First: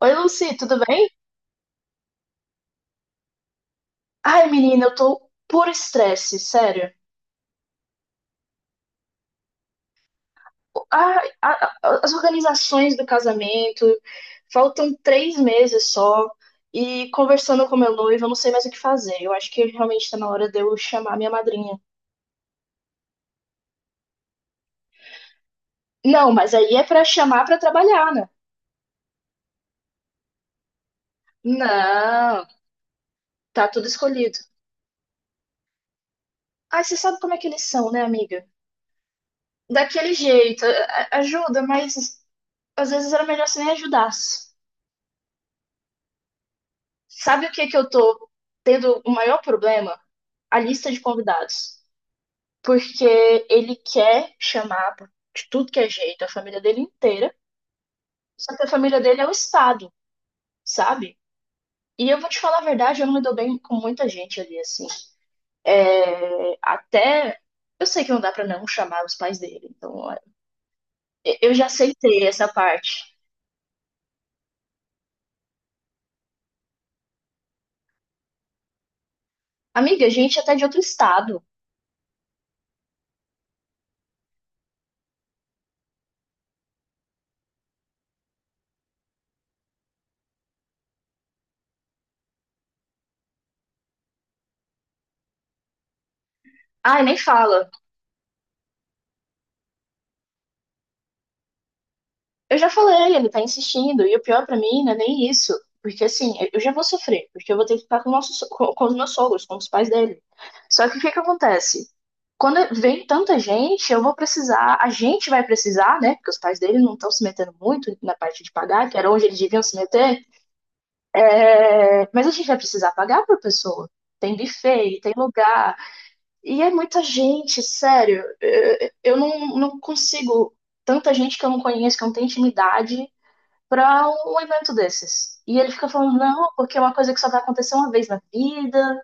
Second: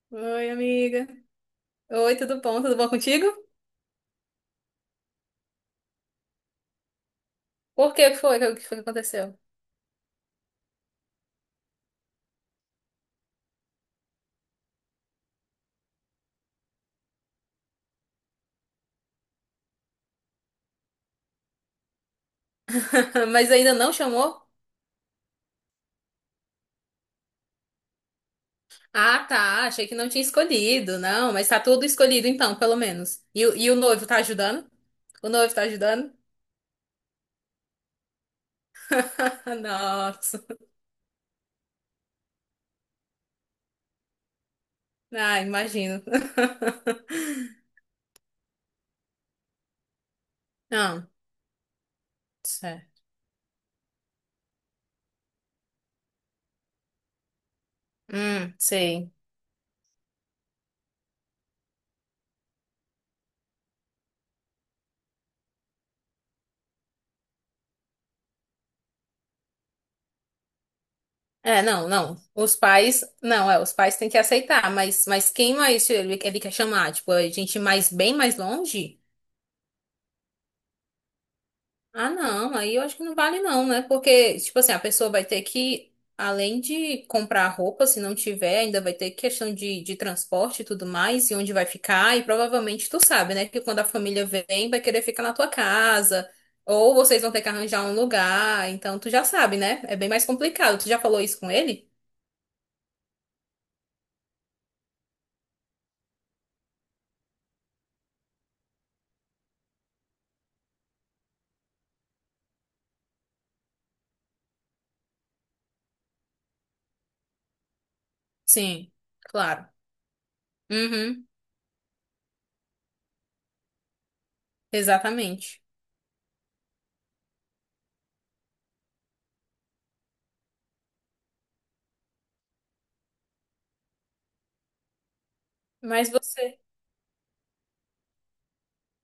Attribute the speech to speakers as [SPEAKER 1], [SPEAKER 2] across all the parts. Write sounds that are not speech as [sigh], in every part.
[SPEAKER 1] Oi,
[SPEAKER 2] Oi,
[SPEAKER 1] Lucy, tudo
[SPEAKER 2] amiga.
[SPEAKER 1] bem?
[SPEAKER 2] Oi, tudo bom? Tudo bom contigo?
[SPEAKER 1] Ai, menina, eu tô por estresse, sério.
[SPEAKER 2] Por que foi? O que foi que aconteceu?
[SPEAKER 1] As organizações do casamento, faltam 3 meses só, e conversando com meu noivo, eu não sei mais o que fazer. Eu acho que realmente tá na hora de eu chamar minha madrinha.
[SPEAKER 2] [laughs] Mas ainda não chamou?
[SPEAKER 1] Não, mas aí é pra chamar pra trabalhar, né?
[SPEAKER 2] Ah, tá. Achei que não tinha escolhido. Não, mas tá tudo escolhido
[SPEAKER 1] Não,
[SPEAKER 2] então, pelo menos. E,
[SPEAKER 1] tá
[SPEAKER 2] e o
[SPEAKER 1] tudo
[SPEAKER 2] noivo tá
[SPEAKER 1] escolhido.
[SPEAKER 2] ajudando? O noivo tá ajudando?
[SPEAKER 1] Ai, você sabe como é que eles são, né, amiga?
[SPEAKER 2] [laughs]
[SPEAKER 1] Daquele
[SPEAKER 2] Nossa.
[SPEAKER 1] jeito, ajuda, mas às vezes era melhor você nem ajudasse.
[SPEAKER 2] Ah, imagino.
[SPEAKER 1] Sabe o que que
[SPEAKER 2] [laughs]
[SPEAKER 1] eu tô tendo o maior problema? A lista de
[SPEAKER 2] Não,
[SPEAKER 1] convidados.
[SPEAKER 2] certo.
[SPEAKER 1] Porque ele quer chamar de tudo que é jeito a família dele inteira, só que a família
[SPEAKER 2] Sei.
[SPEAKER 1] dele é o Estado, sabe? E eu vou te falar a verdade, eu não me dou bem com muita gente ali, assim. É, até. Eu sei que não dá pra não chamar os pais dele, então é, eu
[SPEAKER 2] É,
[SPEAKER 1] já
[SPEAKER 2] não, não.
[SPEAKER 1] aceitei essa
[SPEAKER 2] Os pais,
[SPEAKER 1] parte.
[SPEAKER 2] não, é, os pais têm que aceitar, mas quem mais ele, quer chamar? Tipo, a gente mais bem mais longe?
[SPEAKER 1] Amiga, gente até de outro estado.
[SPEAKER 2] Ah, não, aí eu acho que não vale não, né? Porque, tipo assim, a pessoa vai ter que, além de comprar roupa, se não tiver, ainda vai ter questão de transporte e tudo mais, e onde vai ficar, e provavelmente tu sabe, né? Que quando a família vem, vai querer ficar na tua casa, ou
[SPEAKER 1] Ai, nem
[SPEAKER 2] vocês vão ter que
[SPEAKER 1] fala.
[SPEAKER 2] arranjar um lugar, então tu já sabe, né? É bem mais complicado. Tu já falou isso com ele?
[SPEAKER 1] Eu já falei, ele tá insistindo. E o pior pra mim não é nem isso. Porque assim, eu já vou sofrer. Porque eu vou ter que ficar com, o nosso com os meus sogros, com os pais dele. Só que o que que acontece? Quando vem tanta gente, eu vou precisar, a gente vai precisar, né? Porque os pais dele não estão se metendo muito na parte de pagar,
[SPEAKER 2] Sim,
[SPEAKER 1] que era onde eles deviam
[SPEAKER 2] claro.
[SPEAKER 1] se meter.
[SPEAKER 2] Uhum,
[SPEAKER 1] É, mas a gente vai precisar pagar por pessoa. Tem buffet, tem
[SPEAKER 2] exatamente.
[SPEAKER 1] lugar. E é muita gente, sério. Eu não consigo. Tanta gente que eu não conheço, que eu não tenho intimidade, pra um evento desses. E ele fica
[SPEAKER 2] Mas
[SPEAKER 1] falando, não,
[SPEAKER 2] você.
[SPEAKER 1] porque é uma coisa que só vai acontecer uma vez na vida.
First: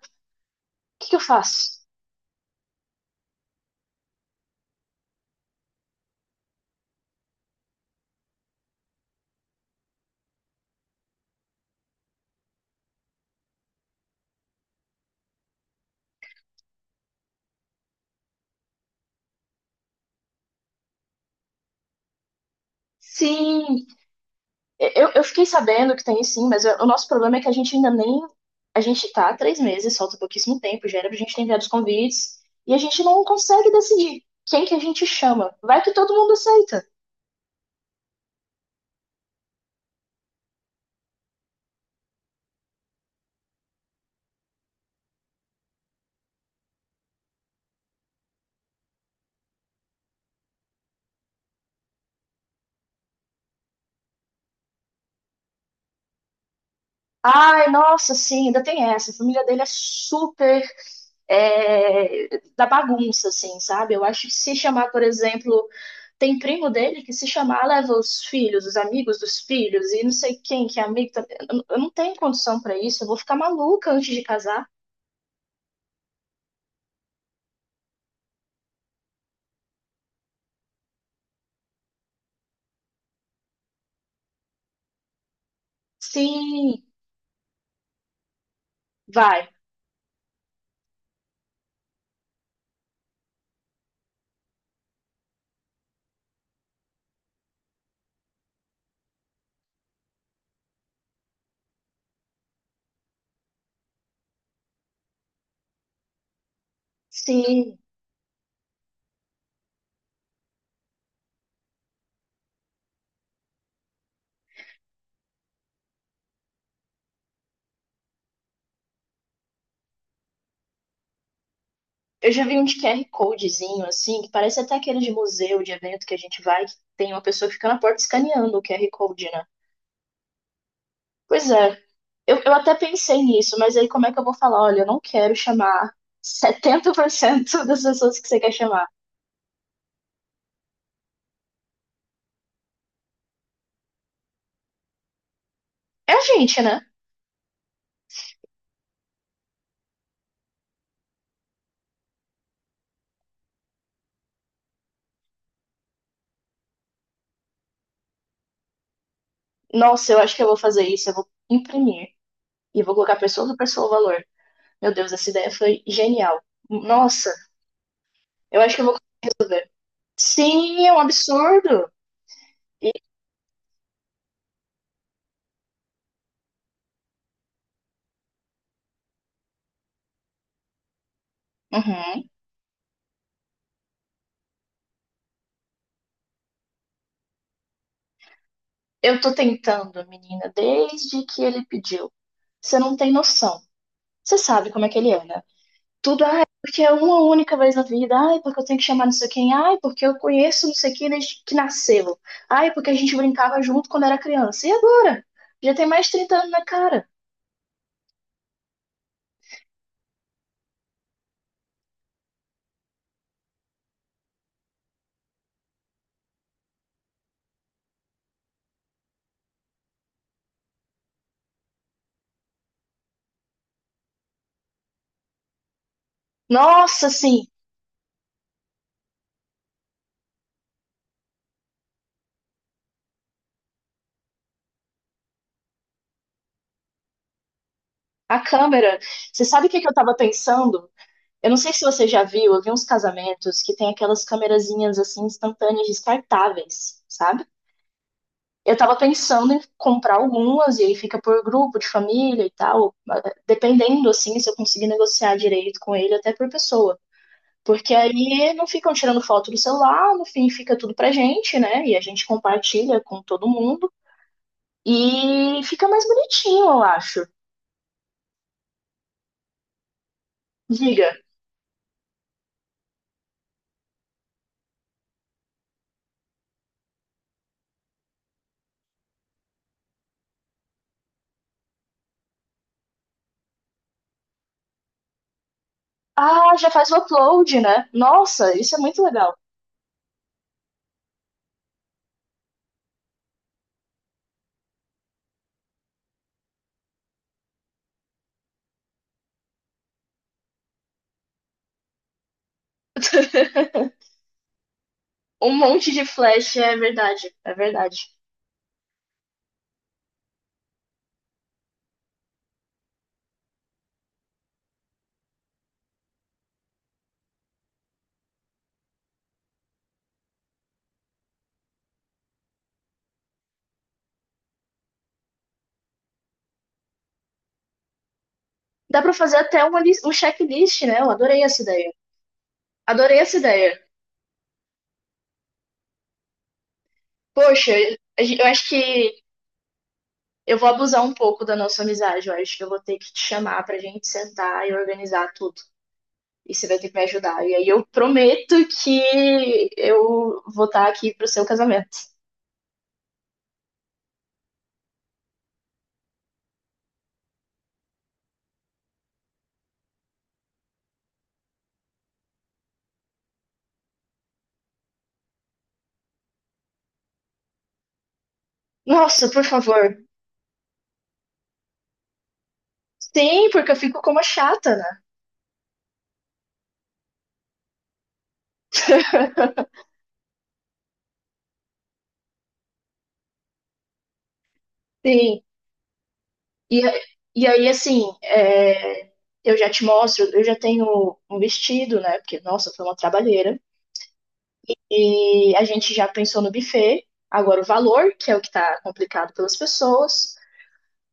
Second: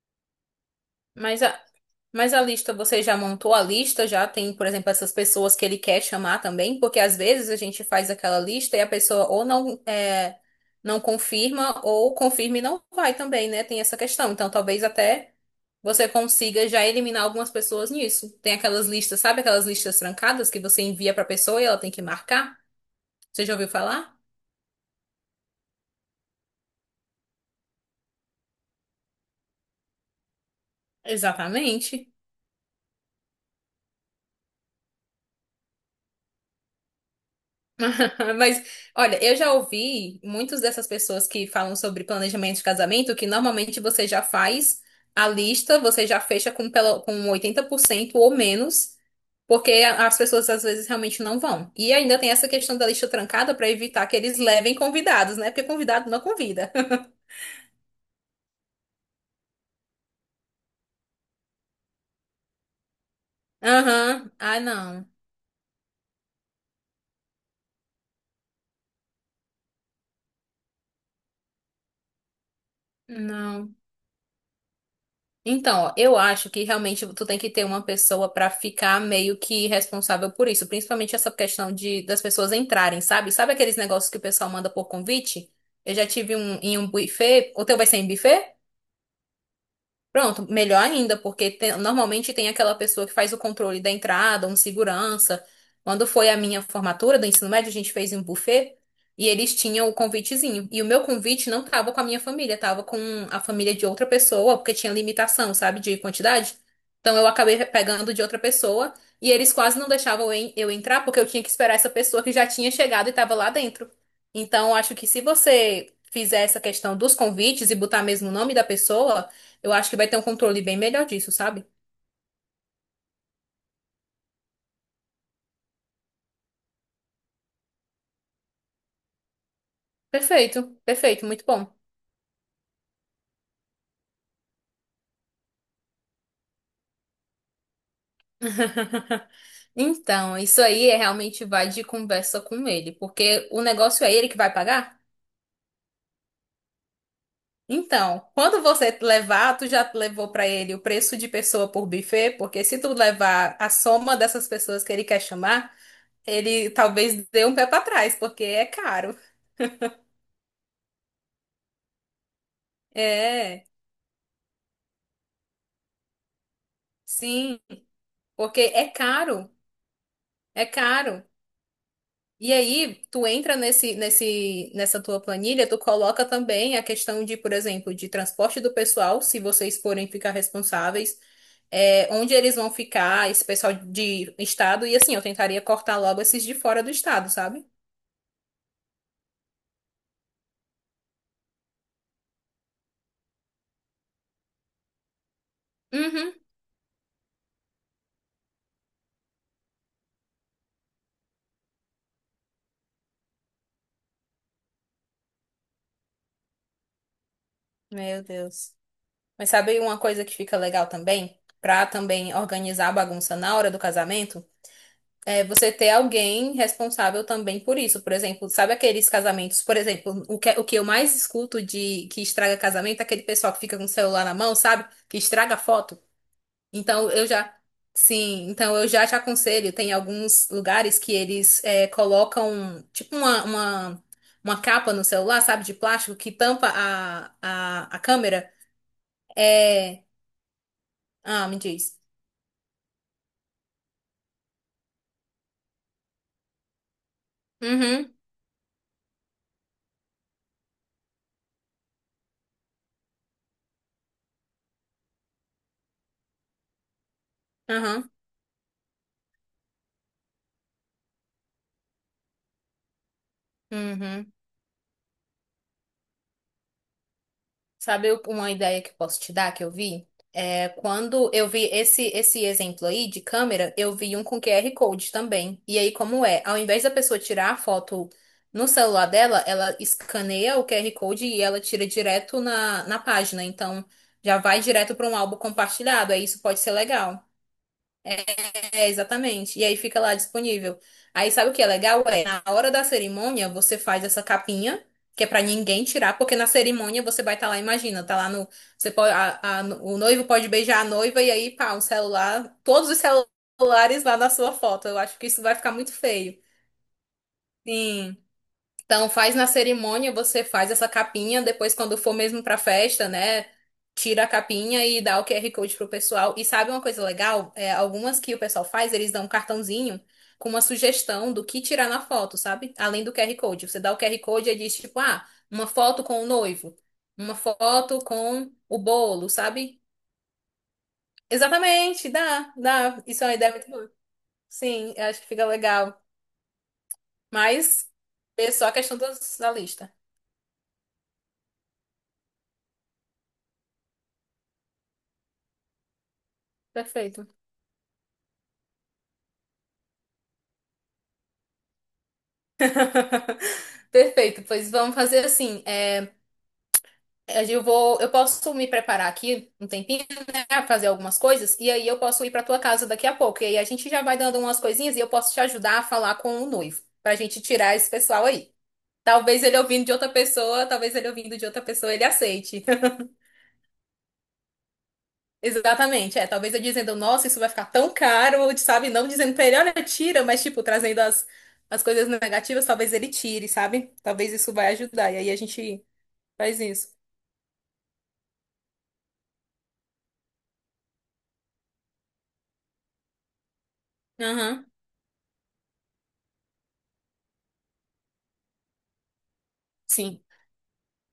[SPEAKER 1] O que que eu
[SPEAKER 2] Mas a,
[SPEAKER 1] faço?
[SPEAKER 2] mas a lista, você já montou a lista? Já tem, por exemplo, essas pessoas que ele quer chamar também? Porque às vezes a gente faz aquela lista e a pessoa ou não, é, não confirma ou confirma e não vai também, né? Tem essa questão. Então talvez até você consiga já eliminar algumas pessoas nisso. Tem aquelas listas, sabe aquelas listas trancadas que você envia pra pessoa e ela tem que marcar? Você já ouviu
[SPEAKER 1] Sim,
[SPEAKER 2] falar?
[SPEAKER 1] eu fiquei sabendo que tem sim, mas o nosso problema é que a gente ainda nem. A gente tá há 3 meses, falta pouquíssimo tempo, já era pra gente ter enviado os
[SPEAKER 2] Exatamente.
[SPEAKER 1] convites, e a gente não consegue decidir quem que a gente chama. Vai que todo mundo aceita.
[SPEAKER 2] [laughs] Mas, olha, eu já ouvi muitas dessas pessoas que falam sobre planejamento de casamento, que normalmente você já faz a lista, você já fecha com 80% ou menos, porque as pessoas às vezes realmente não vão. E ainda tem essa questão da lista trancada para evitar que eles levem convidados, né? Porque convidado não convida.
[SPEAKER 1] Ai, nossa, sim, ainda tem essa. A família dele é super é, da bagunça, assim,
[SPEAKER 2] [laughs]
[SPEAKER 1] sabe? Eu acho que
[SPEAKER 2] Aham.
[SPEAKER 1] se
[SPEAKER 2] Ah,
[SPEAKER 1] chamar, por
[SPEAKER 2] não.
[SPEAKER 1] exemplo, tem primo dele que se chamar leva os filhos, os amigos dos filhos e não sei quem que é amigo. Eu não tenho condição pra isso, eu vou ficar
[SPEAKER 2] Não.
[SPEAKER 1] maluca antes de casar.
[SPEAKER 2] Então, ó, eu acho que realmente tu tem que ter uma pessoa pra ficar meio que responsável por isso, principalmente essa questão de das pessoas entrarem, sabe? Sabe aqueles negócios que o pessoal manda por convite? Eu já tive um
[SPEAKER 1] Sim,
[SPEAKER 2] em um buffet, o teu vai ser em buffet?
[SPEAKER 1] vai.
[SPEAKER 2] Pronto, melhor ainda, porque normalmente tem aquela pessoa que faz o controle da entrada, um segurança. Quando foi a minha formatura do ensino médio, a gente fez em um buffet e eles tinham o convitezinho. E o meu convite não tava com a minha família, tava com a família de outra pessoa, porque tinha limitação, sabe, de quantidade. Então eu acabei
[SPEAKER 1] Sim.
[SPEAKER 2] pegando de outra pessoa e eles quase não deixavam eu entrar, porque eu tinha que esperar essa pessoa que já tinha chegado e tava lá dentro. Então, eu acho que se você fizer essa questão dos convites e botar mesmo o nome da pessoa. Eu acho que vai ter um controle bem melhor disso, sabe?
[SPEAKER 1] Eu já vi um de QR Codezinho, assim, que parece até aquele de museu, de evento que a gente vai, que tem uma pessoa que fica na porta escaneando o QR Code, né?
[SPEAKER 2] Perfeito, perfeito, muito
[SPEAKER 1] Pois
[SPEAKER 2] bom.
[SPEAKER 1] é. Eu até pensei nisso, mas aí como é que eu vou falar? Olha, eu não quero chamar 70% [laughs] das pessoas que você quer chamar.
[SPEAKER 2] [laughs] Então, isso aí é realmente vai de conversa com ele, porque o negócio é ele que vai pagar.
[SPEAKER 1] É a gente, né?
[SPEAKER 2] Então, quando você levar, tu já levou pra ele o preço de pessoa por buffet, porque se tu levar a soma dessas pessoas que ele quer chamar, ele talvez dê um pé pra trás, porque é caro.
[SPEAKER 1] Nossa, eu acho que eu vou fazer isso, eu vou imprimir e vou colocar pessoa por
[SPEAKER 2] É,
[SPEAKER 1] pessoa o valor. Meu Deus, essa ideia foi genial. Nossa,
[SPEAKER 2] sim,
[SPEAKER 1] eu
[SPEAKER 2] porque
[SPEAKER 1] acho que eu
[SPEAKER 2] é
[SPEAKER 1] vou
[SPEAKER 2] caro,
[SPEAKER 1] fazer.
[SPEAKER 2] é
[SPEAKER 1] Sim, é um
[SPEAKER 2] caro.
[SPEAKER 1] absurdo.
[SPEAKER 2] E
[SPEAKER 1] E-
[SPEAKER 2] aí, tu entra nessa tua planilha, tu coloca também a questão de, por exemplo, de transporte do pessoal, se vocês forem ficar responsáveis, é,
[SPEAKER 1] Uhum.
[SPEAKER 2] onde eles vão ficar, esse pessoal de estado, e assim, eu tentaria cortar logo esses de fora do estado, sabe?
[SPEAKER 1] Eu tô tentando, menina, desde que ele pediu. Você não tem noção. Você sabe como é que ele é, né? Tudo,
[SPEAKER 2] Uhum.
[SPEAKER 1] ai, porque é uma única vez na vida. Ai, porque eu tenho que chamar não sei quem. Ai, porque eu conheço não sei quem desde que nasceu. Ai, porque a gente brincava junto quando era criança. E agora? Já tem mais de 30 anos na cara.
[SPEAKER 2] Meu Deus. Mas sabe uma coisa que fica legal também? Pra também organizar a bagunça na hora do casamento? É, você ter alguém responsável também por isso. Por exemplo, sabe aqueles casamentos, por exemplo, o que eu mais escuto de que estraga casamento é aquele pessoal que fica com o celular na mão, sabe? Que estraga foto.
[SPEAKER 1] Nossa,
[SPEAKER 2] Então eu
[SPEAKER 1] assim,
[SPEAKER 2] já, sim, então eu já te aconselho, tem alguns lugares que eles é, colocam tipo uma capa no celular, sabe, de plástico que tampa a
[SPEAKER 1] a
[SPEAKER 2] câmera.
[SPEAKER 1] câmera. Você sabe o que que eu
[SPEAKER 2] É.
[SPEAKER 1] tava pensando?
[SPEAKER 2] Ah,
[SPEAKER 1] Eu não
[SPEAKER 2] me
[SPEAKER 1] sei se
[SPEAKER 2] diz.
[SPEAKER 1] você já viu, eu vi uns casamentos que tem aquelas câmerazinhas assim instantâneas descartáveis, sabe?
[SPEAKER 2] Uhum,
[SPEAKER 1] Eu tava pensando em comprar algumas e aí fica por grupo de família e tal, dependendo assim se eu conseguir negociar direito com ele até por pessoa. Porque
[SPEAKER 2] uhum,
[SPEAKER 1] aí não ficam tirando foto do celular, no fim fica tudo pra gente, né? E a gente compartilha com todo mundo
[SPEAKER 2] uhum.
[SPEAKER 1] e fica mais bonitinho, eu acho.
[SPEAKER 2] Sabe uma ideia que eu posso te dar que eu vi? É,
[SPEAKER 1] Diga.
[SPEAKER 2] quando eu vi esse exemplo aí de câmera, eu vi um com QR Code também. E aí, como é? Ao invés da pessoa tirar a foto no celular dela, ela escaneia o QR Code e ela tira direto na página. Então, já vai direto para um álbum compartilhado. Aí isso
[SPEAKER 1] Ah,
[SPEAKER 2] pode
[SPEAKER 1] já
[SPEAKER 2] ser
[SPEAKER 1] faz o
[SPEAKER 2] legal.
[SPEAKER 1] upload, né? Nossa, isso é
[SPEAKER 2] É,
[SPEAKER 1] muito legal.
[SPEAKER 2] exatamente. E aí fica lá disponível. Aí sabe o que é legal? É, na hora da cerimônia, você faz essa capinha, que é pra ninguém tirar, porque na cerimônia você vai estar lá, imagina, tá lá no. Você pode, o noivo pode beijar a noiva e aí, pá, um celular, todos os
[SPEAKER 1] [laughs]
[SPEAKER 2] celulares lá na sua foto. Eu acho que isso
[SPEAKER 1] Um
[SPEAKER 2] vai ficar
[SPEAKER 1] monte
[SPEAKER 2] muito
[SPEAKER 1] de
[SPEAKER 2] feio.
[SPEAKER 1] flash, é verdade, é verdade.
[SPEAKER 2] Sim. Então, faz na cerimônia, você faz essa capinha, depois quando for mesmo pra festa, né? Tira a capinha e dá o QR Code pro pessoal. E sabe uma coisa legal? É, algumas que o pessoal faz, eles dão um cartãozinho com uma sugestão do que tirar na foto, sabe? Além do QR Code. Você dá o QR Code e diz, tipo, ah, uma foto com o noivo, uma foto com o
[SPEAKER 1] Dá pra
[SPEAKER 2] bolo,
[SPEAKER 1] fazer até
[SPEAKER 2] sabe?
[SPEAKER 1] um checklist, né? Eu adorei essa ideia.
[SPEAKER 2] Exatamente, dá, dá.
[SPEAKER 1] Adorei
[SPEAKER 2] Isso é uma
[SPEAKER 1] essa
[SPEAKER 2] ideia muito
[SPEAKER 1] ideia.
[SPEAKER 2] boa. Sim, eu acho que fica legal.
[SPEAKER 1] Poxa,
[SPEAKER 2] Mas
[SPEAKER 1] eu
[SPEAKER 2] é só
[SPEAKER 1] acho
[SPEAKER 2] a
[SPEAKER 1] que
[SPEAKER 2] questão da lista.
[SPEAKER 1] eu vou abusar um pouco da nossa amizade. Eu acho que eu vou ter que te chamar pra gente sentar e organizar tudo. E você vai ter que me
[SPEAKER 2] Perfeito.
[SPEAKER 1] ajudar. E aí eu prometo que eu vou estar aqui pro seu casamento.
[SPEAKER 2] [laughs] Perfeito, pois vamos fazer assim. É, eu posso me preparar aqui um tempinho, né, fazer algumas coisas e aí eu posso ir para tua casa daqui a pouco. E aí a gente já vai dando umas coisinhas e eu posso te ajudar a falar com o noivo pra gente tirar esse pessoal aí.
[SPEAKER 1] Nossa, por favor.
[SPEAKER 2] Talvez ele ouvindo de outra pessoa ele aceite. [laughs]
[SPEAKER 1] Sim, porque eu fico como a chata, né?
[SPEAKER 2] Exatamente, é. Talvez eu dizendo, nossa, isso vai ficar tão caro, sabe? Não dizendo pra
[SPEAKER 1] [laughs]
[SPEAKER 2] ele, olha, tira, mas tipo trazendo as coisas negativas, talvez ele tire, sabe? Talvez isso vai ajudar. E aí a
[SPEAKER 1] Sim.
[SPEAKER 2] gente faz
[SPEAKER 1] E,
[SPEAKER 2] isso.
[SPEAKER 1] a- e aí, assim, eu já te mostro, eu já tenho um vestido, né? Porque, nossa, foi uma trabalheira.
[SPEAKER 2] Aham,
[SPEAKER 1] E a gente já pensou no buffet, agora o valor, que é o que tá complicado pelas
[SPEAKER 2] sim.
[SPEAKER 1] pessoas.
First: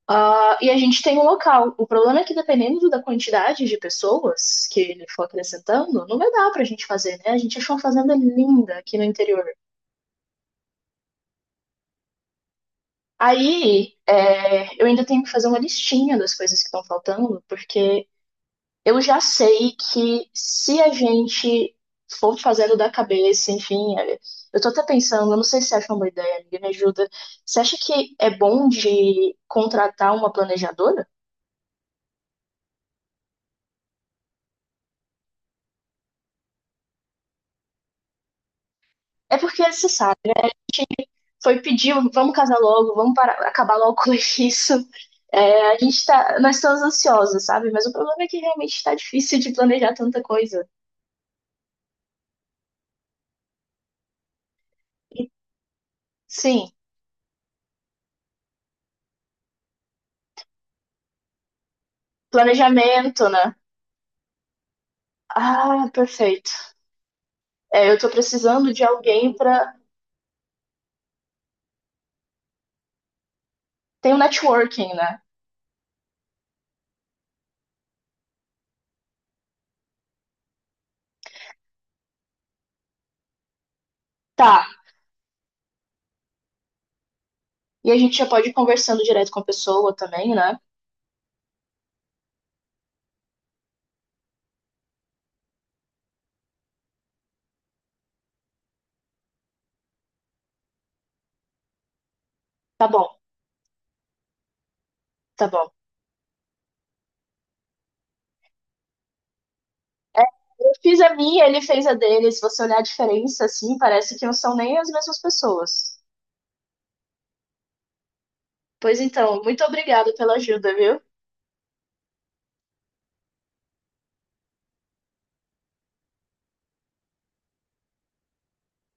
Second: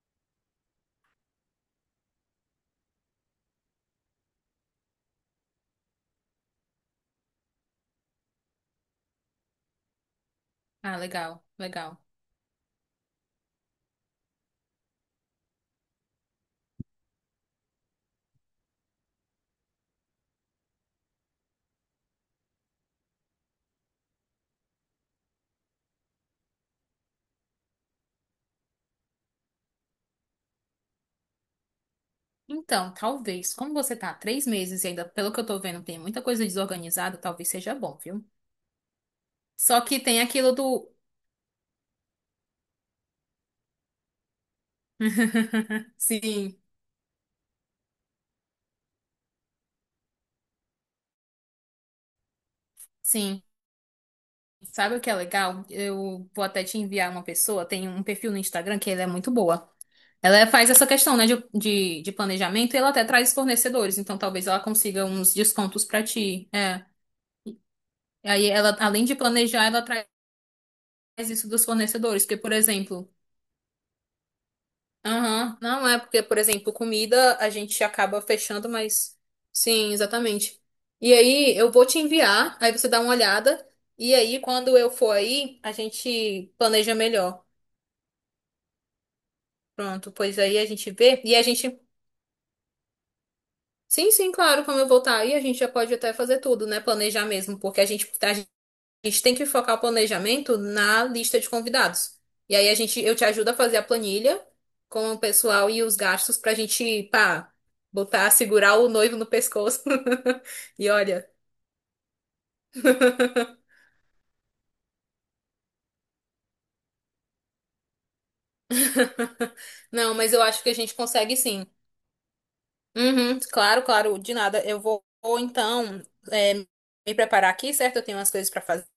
[SPEAKER 1] Ah, e a gente tem um local. O problema é que, dependendo da quantidade de pessoas que ele for acrescentando, não vai dar pra gente fazer, né? A gente achou uma fazenda linda aqui no interior.
[SPEAKER 2] Ah, legal, legal.
[SPEAKER 1] Aí, eu ainda tenho que fazer uma listinha das coisas que estão faltando, porque eu já sei que se a gente for fazendo da cabeça, enfim, eu tô até pensando, eu não sei se você acha uma boa ideia, amiga, me ajuda. Você acha que é bom de contratar uma planejadora?
[SPEAKER 2] Então, talvez, como você tá há 3 meses e ainda, pelo que eu tô vendo, tem muita coisa desorganizada, talvez seja bom, viu?
[SPEAKER 1] É porque
[SPEAKER 2] Só
[SPEAKER 1] você
[SPEAKER 2] que
[SPEAKER 1] sabe,
[SPEAKER 2] tem aquilo do.
[SPEAKER 1] foi pedir, vamos casar logo, vamos parar, acabar logo com [laughs] isso. É, a
[SPEAKER 2] [laughs]
[SPEAKER 1] gente tá, nós
[SPEAKER 2] Sim.
[SPEAKER 1] estamos ansiosos, sabe? Mas o problema é que realmente tá difícil de planejar tanta coisa.
[SPEAKER 2] Sim. Sabe o que é
[SPEAKER 1] E,
[SPEAKER 2] legal? Eu vou até
[SPEAKER 1] sim,
[SPEAKER 2] te enviar uma pessoa, tem um perfil no Instagram que ela é muito boa. Ela faz essa questão, né, de planejamento e ela até
[SPEAKER 1] planejamento,
[SPEAKER 2] traz
[SPEAKER 1] né?
[SPEAKER 2] fornecedores, então talvez ela consiga uns descontos
[SPEAKER 1] Ah,
[SPEAKER 2] pra ti.
[SPEAKER 1] perfeito.
[SPEAKER 2] É.
[SPEAKER 1] É, eu tô
[SPEAKER 2] Aí
[SPEAKER 1] precisando
[SPEAKER 2] ela,
[SPEAKER 1] de
[SPEAKER 2] além de
[SPEAKER 1] alguém
[SPEAKER 2] planejar,
[SPEAKER 1] pra.
[SPEAKER 2] ela traz isso dos fornecedores, porque, por exemplo.
[SPEAKER 1] Tem o networking, né?
[SPEAKER 2] Aham, não é porque, por exemplo, comida a gente acaba fechando, mas sim, exatamente. E aí eu vou te enviar, aí você dá uma olhada, e aí
[SPEAKER 1] Tá.
[SPEAKER 2] quando eu for aí, a gente planeja melhor.
[SPEAKER 1] E a gente já pode ir conversando direto com a pessoa
[SPEAKER 2] Pronto,
[SPEAKER 1] também,
[SPEAKER 2] pois aí
[SPEAKER 1] né?
[SPEAKER 2] a gente vê, e a gente, sim, sim, claro, quando eu voltar aí, a gente já pode até fazer tudo, né? Planejar mesmo, porque a gente tem que focar o planejamento na lista de convidados. E aí
[SPEAKER 1] Tá bom,
[SPEAKER 2] eu te ajudo a fazer a planilha com o
[SPEAKER 1] tá
[SPEAKER 2] pessoal
[SPEAKER 1] bom.
[SPEAKER 2] e os gastos pra gente, pá, botar, segurar o noivo no pescoço.
[SPEAKER 1] Eu
[SPEAKER 2] [laughs] E
[SPEAKER 1] fiz a
[SPEAKER 2] olha.
[SPEAKER 1] minha, ele fez a dele. Se você olhar a diferença, assim,
[SPEAKER 2] [laughs]
[SPEAKER 1] parece que não são nem as mesmas pessoas. Pois então, muito obrigada
[SPEAKER 2] Não,
[SPEAKER 1] pela
[SPEAKER 2] mas eu acho que a
[SPEAKER 1] ajuda,
[SPEAKER 2] gente
[SPEAKER 1] viu?
[SPEAKER 2] consegue sim. Uhum, claro, claro, de nada. Eu vou, então é, me preparar aqui, certo? Eu tenho umas coisas pra fazer.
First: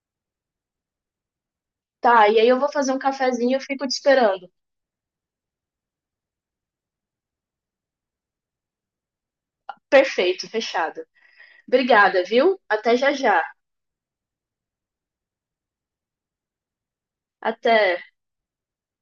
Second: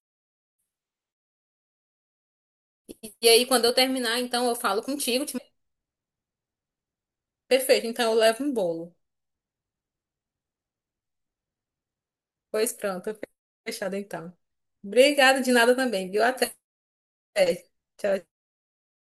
[SPEAKER 1] Tá, e aí eu vou fazer um
[SPEAKER 2] E aí,
[SPEAKER 1] cafezinho e eu
[SPEAKER 2] quando eu
[SPEAKER 1] fico te
[SPEAKER 2] terminar, então
[SPEAKER 1] esperando.
[SPEAKER 2] eu falo contigo. Perfeito, então eu levo um bolo.
[SPEAKER 1] Perfeito, fechado. Obrigada, viu?
[SPEAKER 2] Pois
[SPEAKER 1] Até
[SPEAKER 2] pronto,
[SPEAKER 1] já já.
[SPEAKER 2] fechado então. Obrigada de nada também, viu? Até.
[SPEAKER 1] Até.
[SPEAKER 2] Tchau,